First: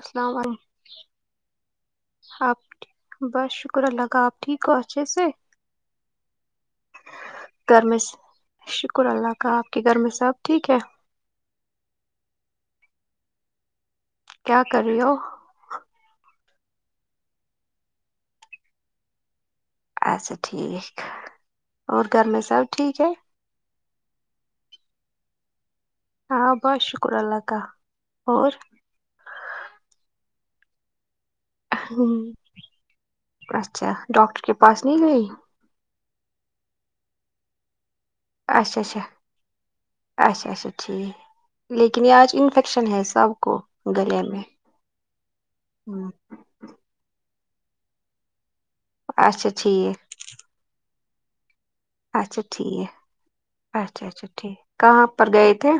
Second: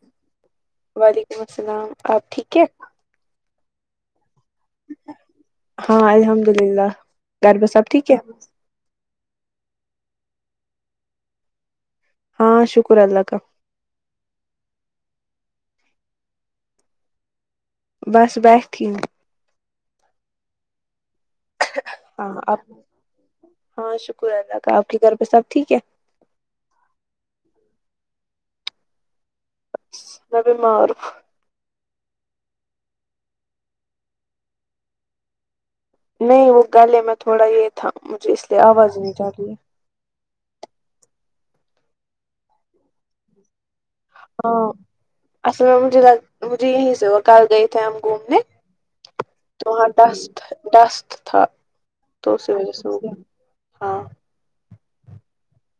السلام وعلیکم السلام علیکم ٹھیک ہے آپ بس شکر اللہ کا آپ ٹھیک ہو اچھے سے ہاں الحمد للہ گھر سب میں ٹھیک ہے سے شکر اللہ کا آپ کے گھر میں سب ٹھیک ہے ہاں شکر ہے اللہ کا کیا کر رہی ہو بس بیٹھی ہوں ایسا ٹھیک اور گھر ہاں میں آپ سب ٹھیک ہے ہاں شکر اللہ کا آپ کے گھر پہ سب ٹھیک ہے ہاں بہت شکر اللہ کا اور میں بیمار ہوں ہوں اچھا ڈاکٹر کے پاس نہیں گئی نہیں وہ گلے میں تھوڑا یہ تھا مجھے اس لیے اچھا آواز اچھا نہیں جا رہی ہے اچھا اچھا ٹھیک لیکن یہ آج انفیکشن ہے سب کو گلے میں ہاں اصل میں مجھے ل ہوں. مجھے یہیں سے وہ کل گئے تھے ہم گھومنے اچھا تو وہاں ٹھیک ڈسٹ ڈسٹ تھا تو اچھا اسی وجہ سے سوگئے ہم ہاں ج کہاں پر گئے تھے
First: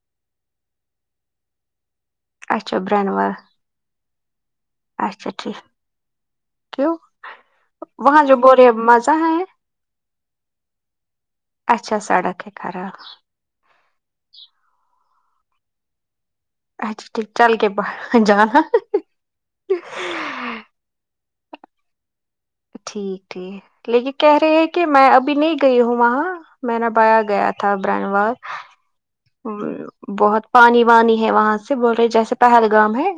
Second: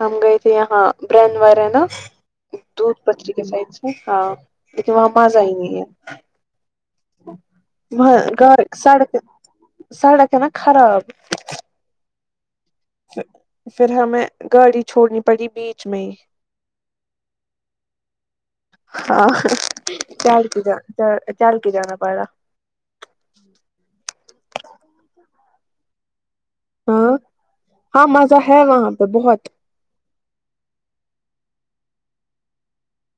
ہم گئے تھے یہاں برین وار نا اچھا دودھ برانور پتری کے سائڈس میں ہاں لیکن وہاں اچھا ٹھیک [unintelligible] کیوں وہ وہاں جو گ بورے سڑک مزہ ہے سڑک ہے نا خراب اچھا سڑک ہے خراب پھر ہمیں گاڑی چھوڑنی پڑی بیچ میں اچھا ٹھیک چل کے باہر جانا ا [unintelligible] چل کے جانا پڑا ٹھیک ٹھیک لیکن کہہ رہی ہے کہ میں ابھی نہیں گئی ہوں وہاں میں ن ہاں باہر گیا تھا برن ہاں وال مزہ ہے وہاں پہ بہت بہت پانی وانی ہے وہاں سے بول رہے جیسے پہلگام ہے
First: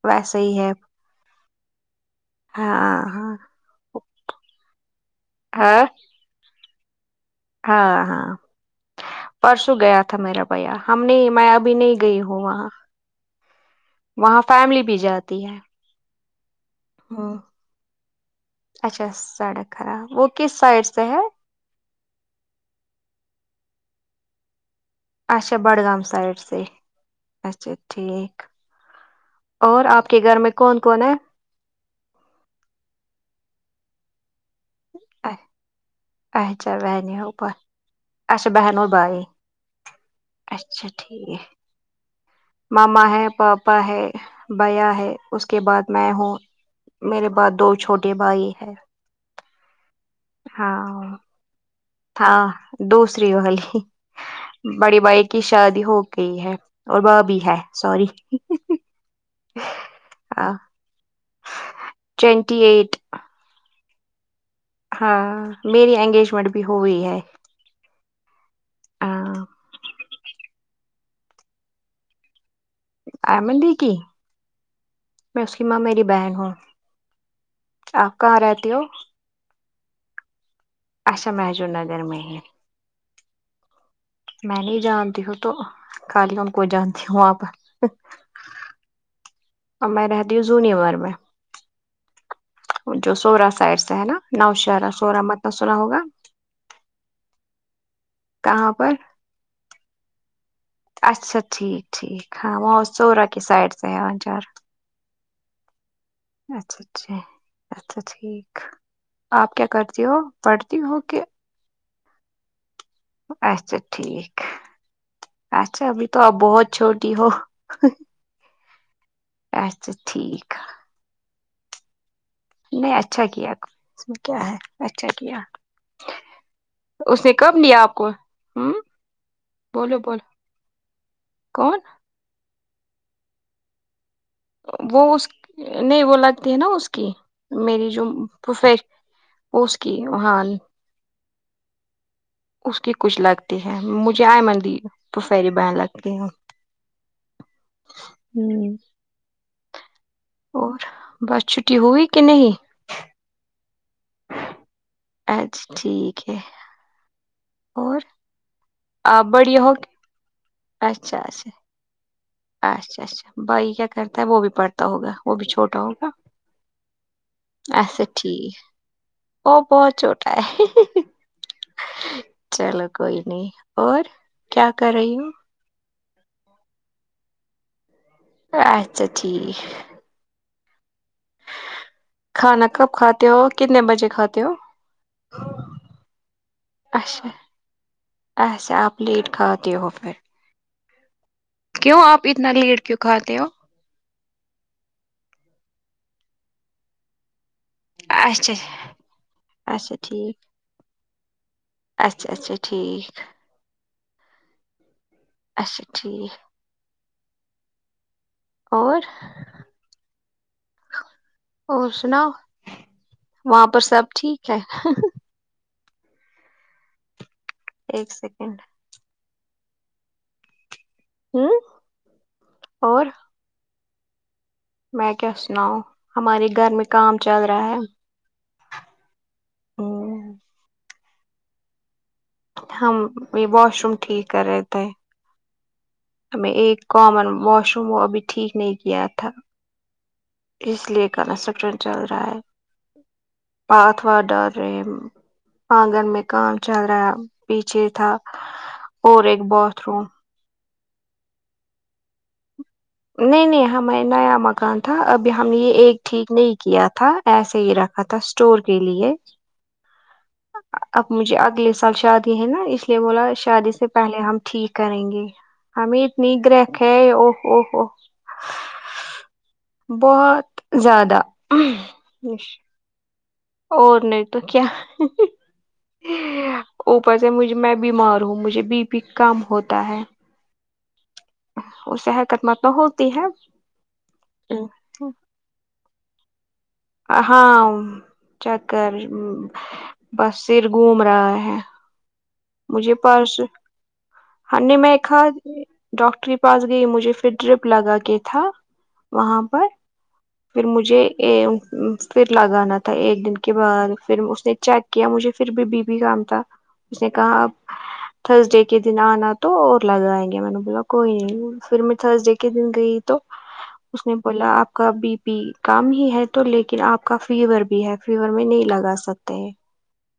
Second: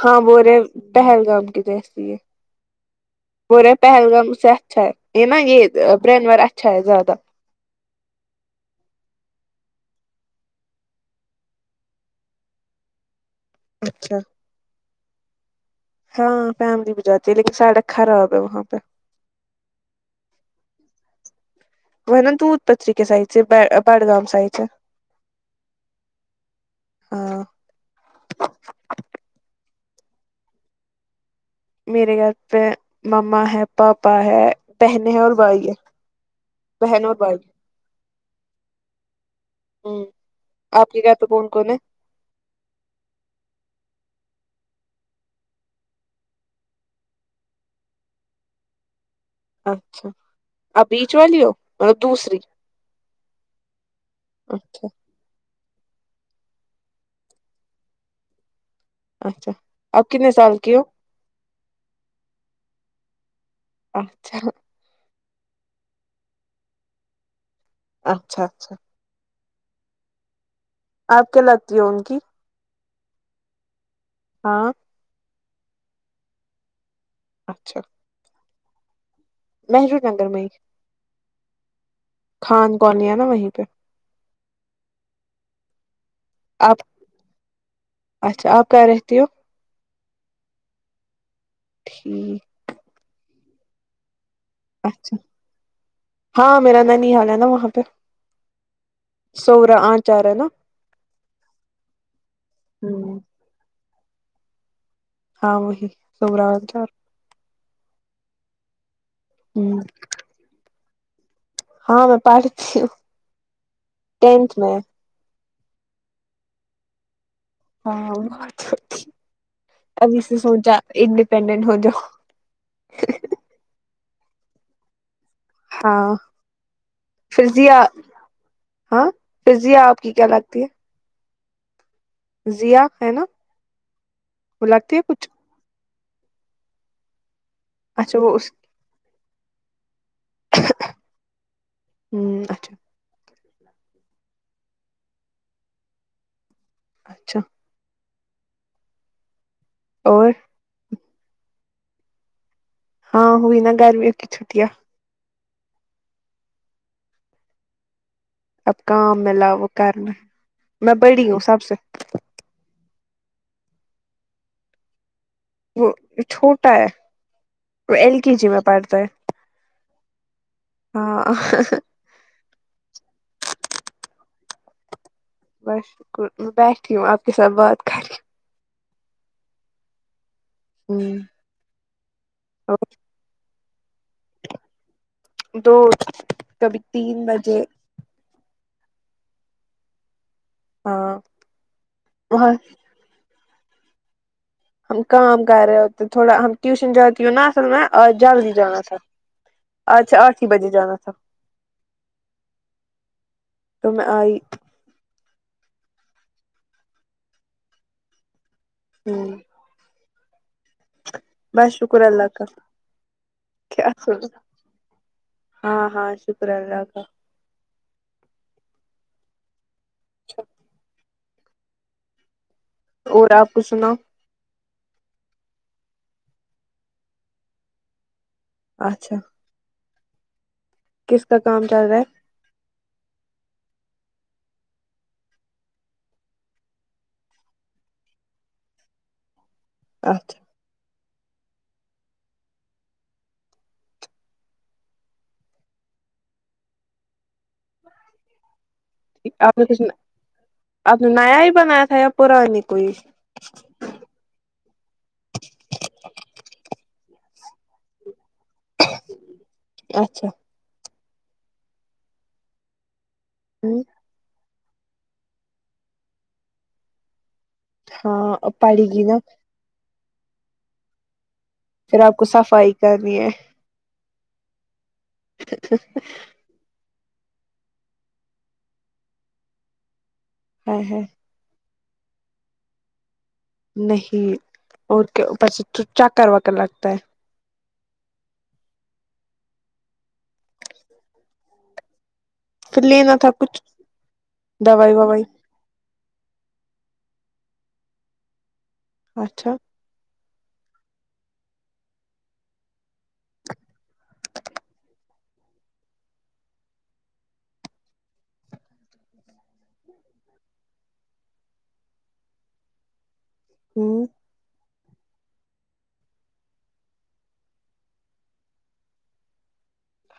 ہاں ویسے بول ہی رہے ہے پہلگام کی جیسی ہے ہاں ہاں وہ رہے پہلگام اس سے اچھا ہے یہ نا ہاں یہ برینور اچھا ہے زیادہ ہاں ہاں پرسوں گیا تھا میرا بھیا ہم نہیں میں ابھی نہیں گئی ہوں وہاں اچھا وہاں فیملی بھی جاتی ہے ہاں فیملی بھی جاتی ہ ہے لیکن سڑک خراب ہے وہاں پہ اچھا سڑک خراب ہے وہ کس سائڈ سے ہے وہ نا دودھ پتریکے سائیڈ سے بڑگام سائیڈ سے اچھا بڈگام سائڈ سے ہاں اچھا ٹھیک اور آپ کے گھر میں کون کون ہے میرے گھر پہ مما ہے پاپا ہے بہن ہیں اور بھائی ہے اچھا بہن اور بہنیں بھائی اوپر اچھا بہن اور بھائی ہوں اچھا آپ کے گھر پر ٹھیک کون کون ہے ماما ہے پاپا ہے بھیا ہے اس کے بعد میں ہوں میرے بعد دو چھوٹے بھائی ہیں اچھا آپ بیچ ہاں والی ہو دوسری ہاں دوسری والی اچھا بڑی بھائی کی شادی ہو گئی ہے اور بھابھی ہے سوری اچھا آپ کتنے ہاں سال کی ہو ٹوینٹی ایٹ اچھا ہاں میری اینگیجمنٹ بھی ہوئی ہے اچھا اچھا ہاں آپ کیا لگتی ہو ان کی ائمن دی کی ہاں میں اس کی ماں میری بہن ہوں اچھا آپ کہاں رہتی ہو محرود نگر میں ہی اچھا محجور نگر میں ہی خان کالنی ہے نا وہیں پہ میں نہیں جانتی ہوں تو خالی ہم کو آپ جانتی ہوں وہاں پر اچھا آپ کہاں رہتی ہو اور میں رہتی ہوں زونیمر میں ٹھیک بچہ سورا سائڈ سے ہے نا نو شہرا اچھا سورا متنا سنا ہوگا ہاں میرا ننیال ہے نا وہاں پہ کہاں پر سوور آچار نا اچھا ٹھیک ٹھیک ہاں وہ ہمم سورہ کے سائڈ ہان چار ہاں وہی سورا اچھا آنچار اچھا اچھا ٹھیک آپ کیا ہمم کرتی ہو پڑھتی ہو کہ ہاں میں پڑھتی ہوں اچھا ٹھیک ٹینتھ میں اچھا ابھی تو آپ بہت چھوٹی ہو ہاں بٹ اچھا ابھی سے ٹھیک سوچا انڈیپینڈنٹ ہو جا نہیں اچھا کیا کیا ہے اچھا کیا ہاں اس نے کب فرزیا لیا آپ کو ہوں ہاں فرزیا بولو آپ کی بولو کیا لگتی ہے کون ضیا ہے نا لگتی ہے وہ کچھ اس نہیں وہ لگتی ہے نا اس کی میری جو اچھا وہ اس پھوفے اس کی وہاں ہوں اچھا اس کی کچھ لگ تی ہیں مجھے آئمن دی پہوفری بہن لگتی ہیں اچھا ہوں اور اور بس چھٹی ہوئی کہ نہیں ہاں ہوئی نا گرمیوں کی چھٹیاں اچھا ٹھیک ہے اور اب کام آپ ملا بڑی وہ ہو کرنا کہ- میں اچھا بڑی ہوں اچھا سب سے اچھا اچھا بھائی کیا کرتا ہے وہ بھی پڑھتا ہوگا وہ بھی چھوٹا وہ ہوگا چھوٹا ہے وہ ایسا ایل کے جی میں ٹھیک پڑتا ہے وہ بہت چھوٹا ہے ہاں چلو کوئی نہیں اور کیا کر رہی ہوں بس شکر میں بیٹھی ہوں آپ کے ساتھ بات کری اچھا ٹھیک ہوں کھانا کب کھاتے ہو کتنے بجے کھاتے ہو دو کبھی تین بجے ایسے آپ لیٹ کھاتے ہو پھر ہاں کیوں آپ اتنا وہاں لیٹ کیوں کھاتے ہو ہم کام کر رہے ہوتے تھوڑا ہم ٹیوشن جاتی ہو نا تو میں آج جلد ہی اچھا جانا تھا اچھا آج ٹھیک آٹھ ہی بجے جانا تھا اچھا اچھا ٹھیک تو میں آئی اچھا ٹھیک اور ہوں [inaudible] بس اور شکر اللہ سناؤ کا وہاں پر کیا سب سن ٹھیک ہے ہاں ہاں شکر ہے اللہ کا ایک سیکنڈ اچھا ہوں اور آپ کو سناؤ میں کیا سناؤں ہمارے گھر میں کام چل رہا ہے اچھا اہ کس کا کام چل رہا ہے ہم یہ واش روم ٹھیک کر رہے تھے تمہے ایک کامن واشروم وہ ابھی ٹھیک نہیں کیا تھا اچھا اس لیے کنسٹشن چل رہا ہے اور پات واد ڈال رہے آنگن میں کام چل رہا ہے پیچھے تھا اور ایک آپ نے باتھ کچھ روم آپ نے نیا ہی بنایا تھا یا پرانی کو ہی نہیں نہیں ہمیں نیا مکان تھا ابھی ہم نے یہ ایک ٹھیک نہیں کیا تھا ایسے ہی رکھ اتھا اسٹور کے لیے اچھا اب مجھے اگلے سال شادی ہے نا اس یہ بولا شادی سے پہلے ہم ٹھیک کریں گے ہمیں اتنی گرہ ہے او او ہاں اب پڑے گی نا بہت زیادہ پھر آپ کو صفائی کرنی ہے اور نہیں تو کیا اوپر سے مجھے میں بیمار ہوں مجھے بی پی کم ہوتا ہے آئے ہائے اس سے حکمت تو ہوتی ہے نہیں اور کیا اوپر سے تو چو چا کروا کر لاتا ہے ہاں چکر بس سر گھوم رہا ہے پھر مجھے لینا تھا پرسوں کچھ ہم نے دوائی میں کھا ووائی ڈاکٹر کے پاس گئی مجھے پھر ڈیرپ لگا کے تھا وہاں اچھا پر پھر مجھے اے پھر لگانا تھا ایک دن کے بعد پھر اس نے چیک کیا مجھے پھر بھی بی پی کم تھا اس نے کہا اب تھرز ڈے کے دن آنا تو اور لگائیں گے میں نے بولا کوئی نہیں پھر میں تھرز ڈے کے دن گئی تو اس ہوں نے بولا آپ کا بی پی کم ہی ہے تو لیکن آپ کا فیور بھی ہے فیور میں نہیں لگا سکتے ہیں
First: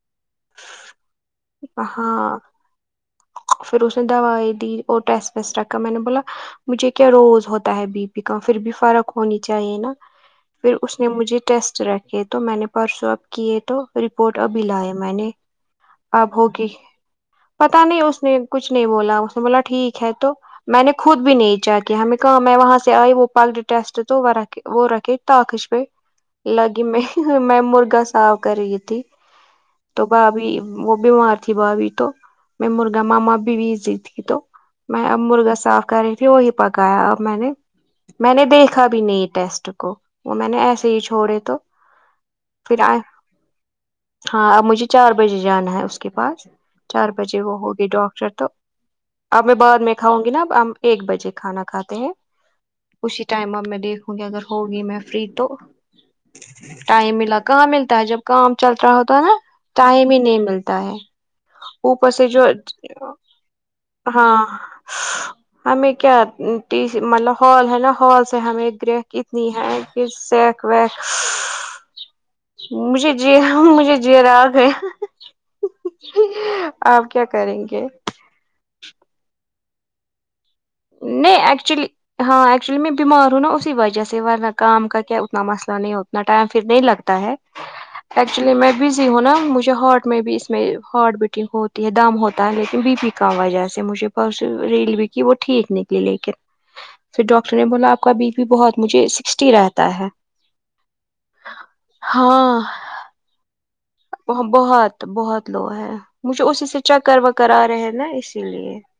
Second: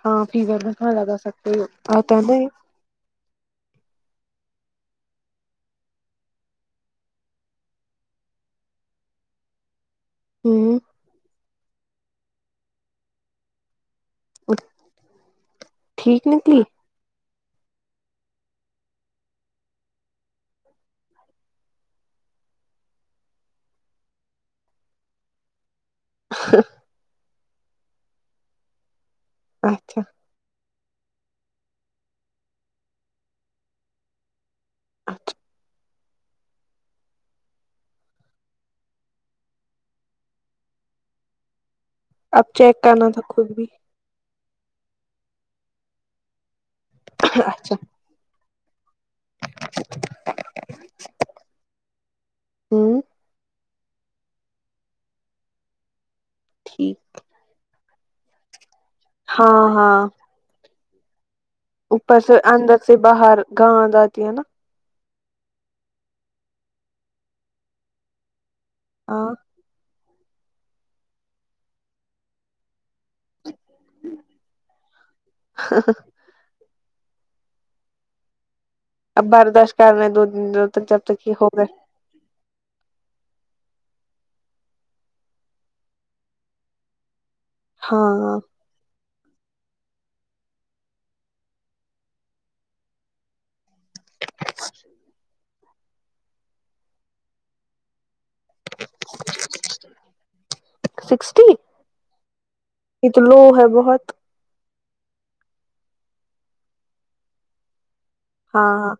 ہاں فیور میں کہاں لگا سکتے ہیں آتا ہاں نہیں پھر اس نے دوائی دی اور ٹس ویسٹ رکھا میں نے بولا مجھے کیا روز ہوتا ہے بی پی کا پھر بھی فرق ہونی چاہیے نا پھر ہوں اس نے مجھے ٹیسٹ رکھے تو میں نے پرسوں اب کیے تو رپورٹ ابھی لائے میں نے ٹھیک اب نکلی ہوگی پتا نہیں اس نے کچھ نہیں بولا اس نے بولا ٹھیک ہے تو میں نے خود بھی نہیں چیک کیا ہمیں کہاں میں وہاں سے آئی وہ پل ٹیسٹ تو واں رکھ وہ رکھے ٹاخش پہ لگی میں میں مرغا صاف کر رہی تھی اچھا تو بھابھی وہ بھی وہاں تھی بھابھی تو میں مرغا مما بھی بزی تھی تو میں اب اچھا مرغا صاف کر رہی تھر وہی پکایا اب میں نے میں نے دیکھا بھی نہیں ٹیسٹ کو وہ میں نے ایسے ہی چھوڑے تو اب چیک پھر آئے کرنا تھا خود بھی ہاں اب مجھے چار بجے جانا ہے اس کے پاس چار بجے وہ اچھا ہوگی ڈاکٹر تو اب میں بعد میں کھاؤں گی نا اب ہم ایک بجے کھانا کھاتے ہیں ہوں اسی ٹائم اب میں دیکھوں گی اگر ہوگی میں فری تو ٹھیک ٹائم ملا کہاں ملتا ہے جب کام چل رہا ہوتا ہے نا ہاں ہاں ٹائم ہی نہیں ملتا ہے اوپر سے جو اندر سے باہر گاند آتی ہے ہاں نا ہمیں کیا ٹی مطلب ہال ہے نا ہال سے ہمیں گرہ ہاں اتنی ہے کہ سیک ویک مجھے جی ہاں مجھے جیراگ ہے آپ کیا کریں گے اب برداشت کرنے دو دو نہیں ایکچولی ہاں ایکچولی میں بیمار ہوں نا اسی وجہ سے ورنہ کام کا کیا اتنا مسئلہ نہیں اتنا ٹائم پھر نہیں لگتا ہے ہاں ایکچولی میں بزی ہو نہ مجھے ہارٹ میں بھی اس میں ہارٹ بیٹنگ ہوتی ہے دم ہوتا ہے لیکن بی پی کا وجہ سے مجھے پرسوں ریڈی بھی کی وہ ٹھیک نہیں تھی لیکن تو ڈاکٹر نے بولا آپ کا بی پی بہت مجھے سکسٹی رہتا ہے سکسٹی ہاں یہ تو لو ہے بہت وہ بہت بہت لو ہے مجھے اسی سے چکر وکر آ رہے ہیں نا اس اسی ہاں لیے ہاں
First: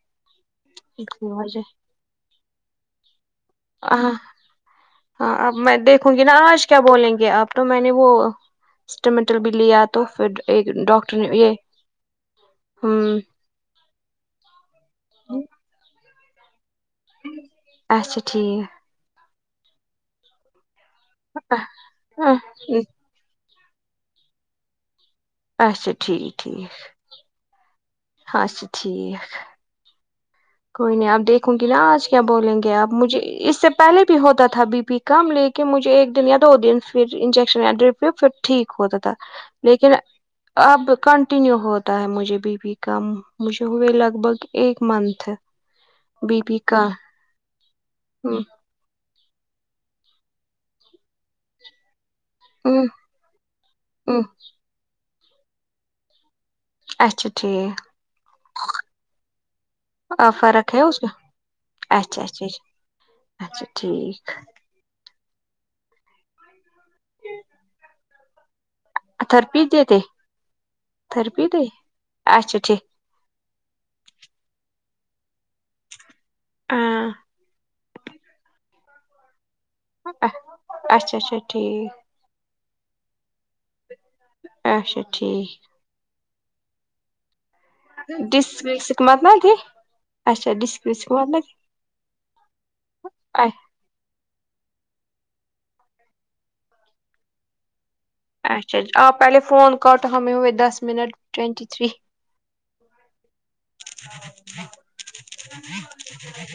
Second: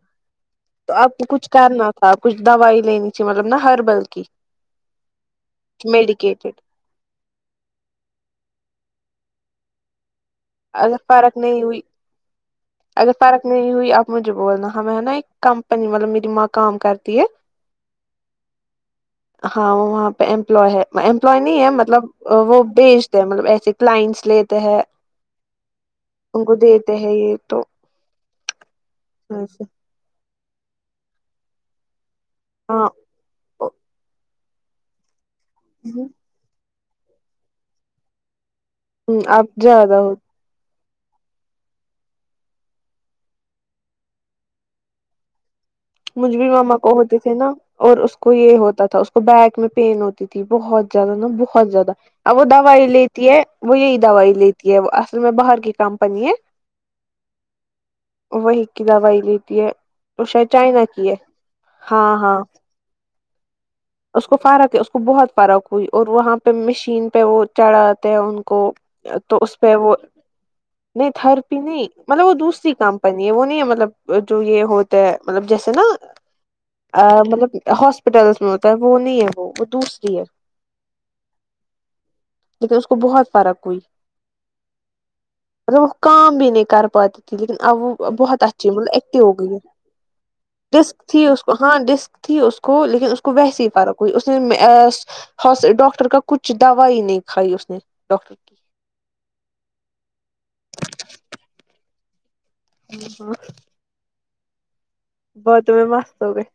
تو آپ کو اسی کچھ وجہ کرنا تھا کچھ دوائی لینی تھی مطلب نا ہربل ہاں کی ہاں اب میں دیکھوں گی نا میڈیکیٹڈ آج کیا بولیں گے آپ تو میں نے وہ اسٹامیٹل بھی لیا تو پھر ایک اگر ڈاکٹر نے فرق یہ نہیں ہوئی ہوں اگر فرق نہیں ہوئی اب مجھے بولنا ہم ہے نا ایک کمپنی مطلب میری ماں کام کر اچھا ٹھیک ہاں وہ وہاں پہ امپلائے ہے امپلائے نہیں ہے مطلب وہ بھیج تے ہے مطلب ایسے کلائنٹس لیتے ہے اچھا ٹھیک ان کو ٹھیک دیتے ہے یہ تو ہاں اچھا ٹھیک کہاں سے کوئی نہیں آپ دیکھوں گی نا آج کیا بولیں گے ہاں آپ مجھے اس سے پہلے بھی ہوتا تھا بی پی کم لے کے مجھے ایک دن یا دو دن پھر انجیکشن یا ڈرپ پھر ٹھیک ہوتا تھا اب لیکن زیادہ ہو اب کنٹینیو ہوتا ہے مجھے بی پی کم مجھے ہوئے لگ بھگ ایک منتھ ہے مجھ بھی ماما کو ہوتے تھے نا اور اس کو یہ ہوتا تھا اس وہ بیک میں پین ہوتی تھی بہت زیادہ نا بہت زیادہ اب وہ دوائی لیتی ہے وہ یہی دوائی لیتی ہے وہ اصل میں باہر کی کمپنی ہے اچھا ٹھیک وہی کی دوائی لیتی ہے تو شاید فرق اس لیتی میں ہے ہاں اچھا ہاں اچھا اچھا ٹھیک اس کو فرق ہے اس کو بہت فرق ہوئی اور وہ وہاں پہ مشین پہ وہ چڑھاتے ہیں ان کو تو اس تھرپی پہ وہ دیتے نہیں تھرپی نہیں مطلب وہ اچھا دوسری ٹھیک کم نی یہ وہ نہیں ہے مطلب جو یہ ہو تے ہیں مطلب جیسے نا ہاں ا مطلب ہاسپٹلس میں ہوتا ہے وہ نہیں ہے وہ ہوتا ہے اچھا اچھا ٹھیک کیونکے اس کو بہت فرق ہوئی اچھا ٹھیک روہو وہ کام بھی نہیں کر پاتی تھی لیکن اب وہ بہت اچھی مطلب ڈسک ایکٹو مت ہو نہ دے گئی اچھا ڈسکس ڈسک تھی مطلب اس کو ہاں ڈسک تھی اس کو لیکن اس کو ویسی فرق ہوئی اس نے مس ڈاکٹر کا کچھ دوائی نہیں کھائی اس نے ڈاکٹر کی اچھا آپ پہلے فون کاٹو ہمیں ہوئے دس منٹ ٹوینٹی تھری ہاں [inaudible] باتوں میں مست ہوگئی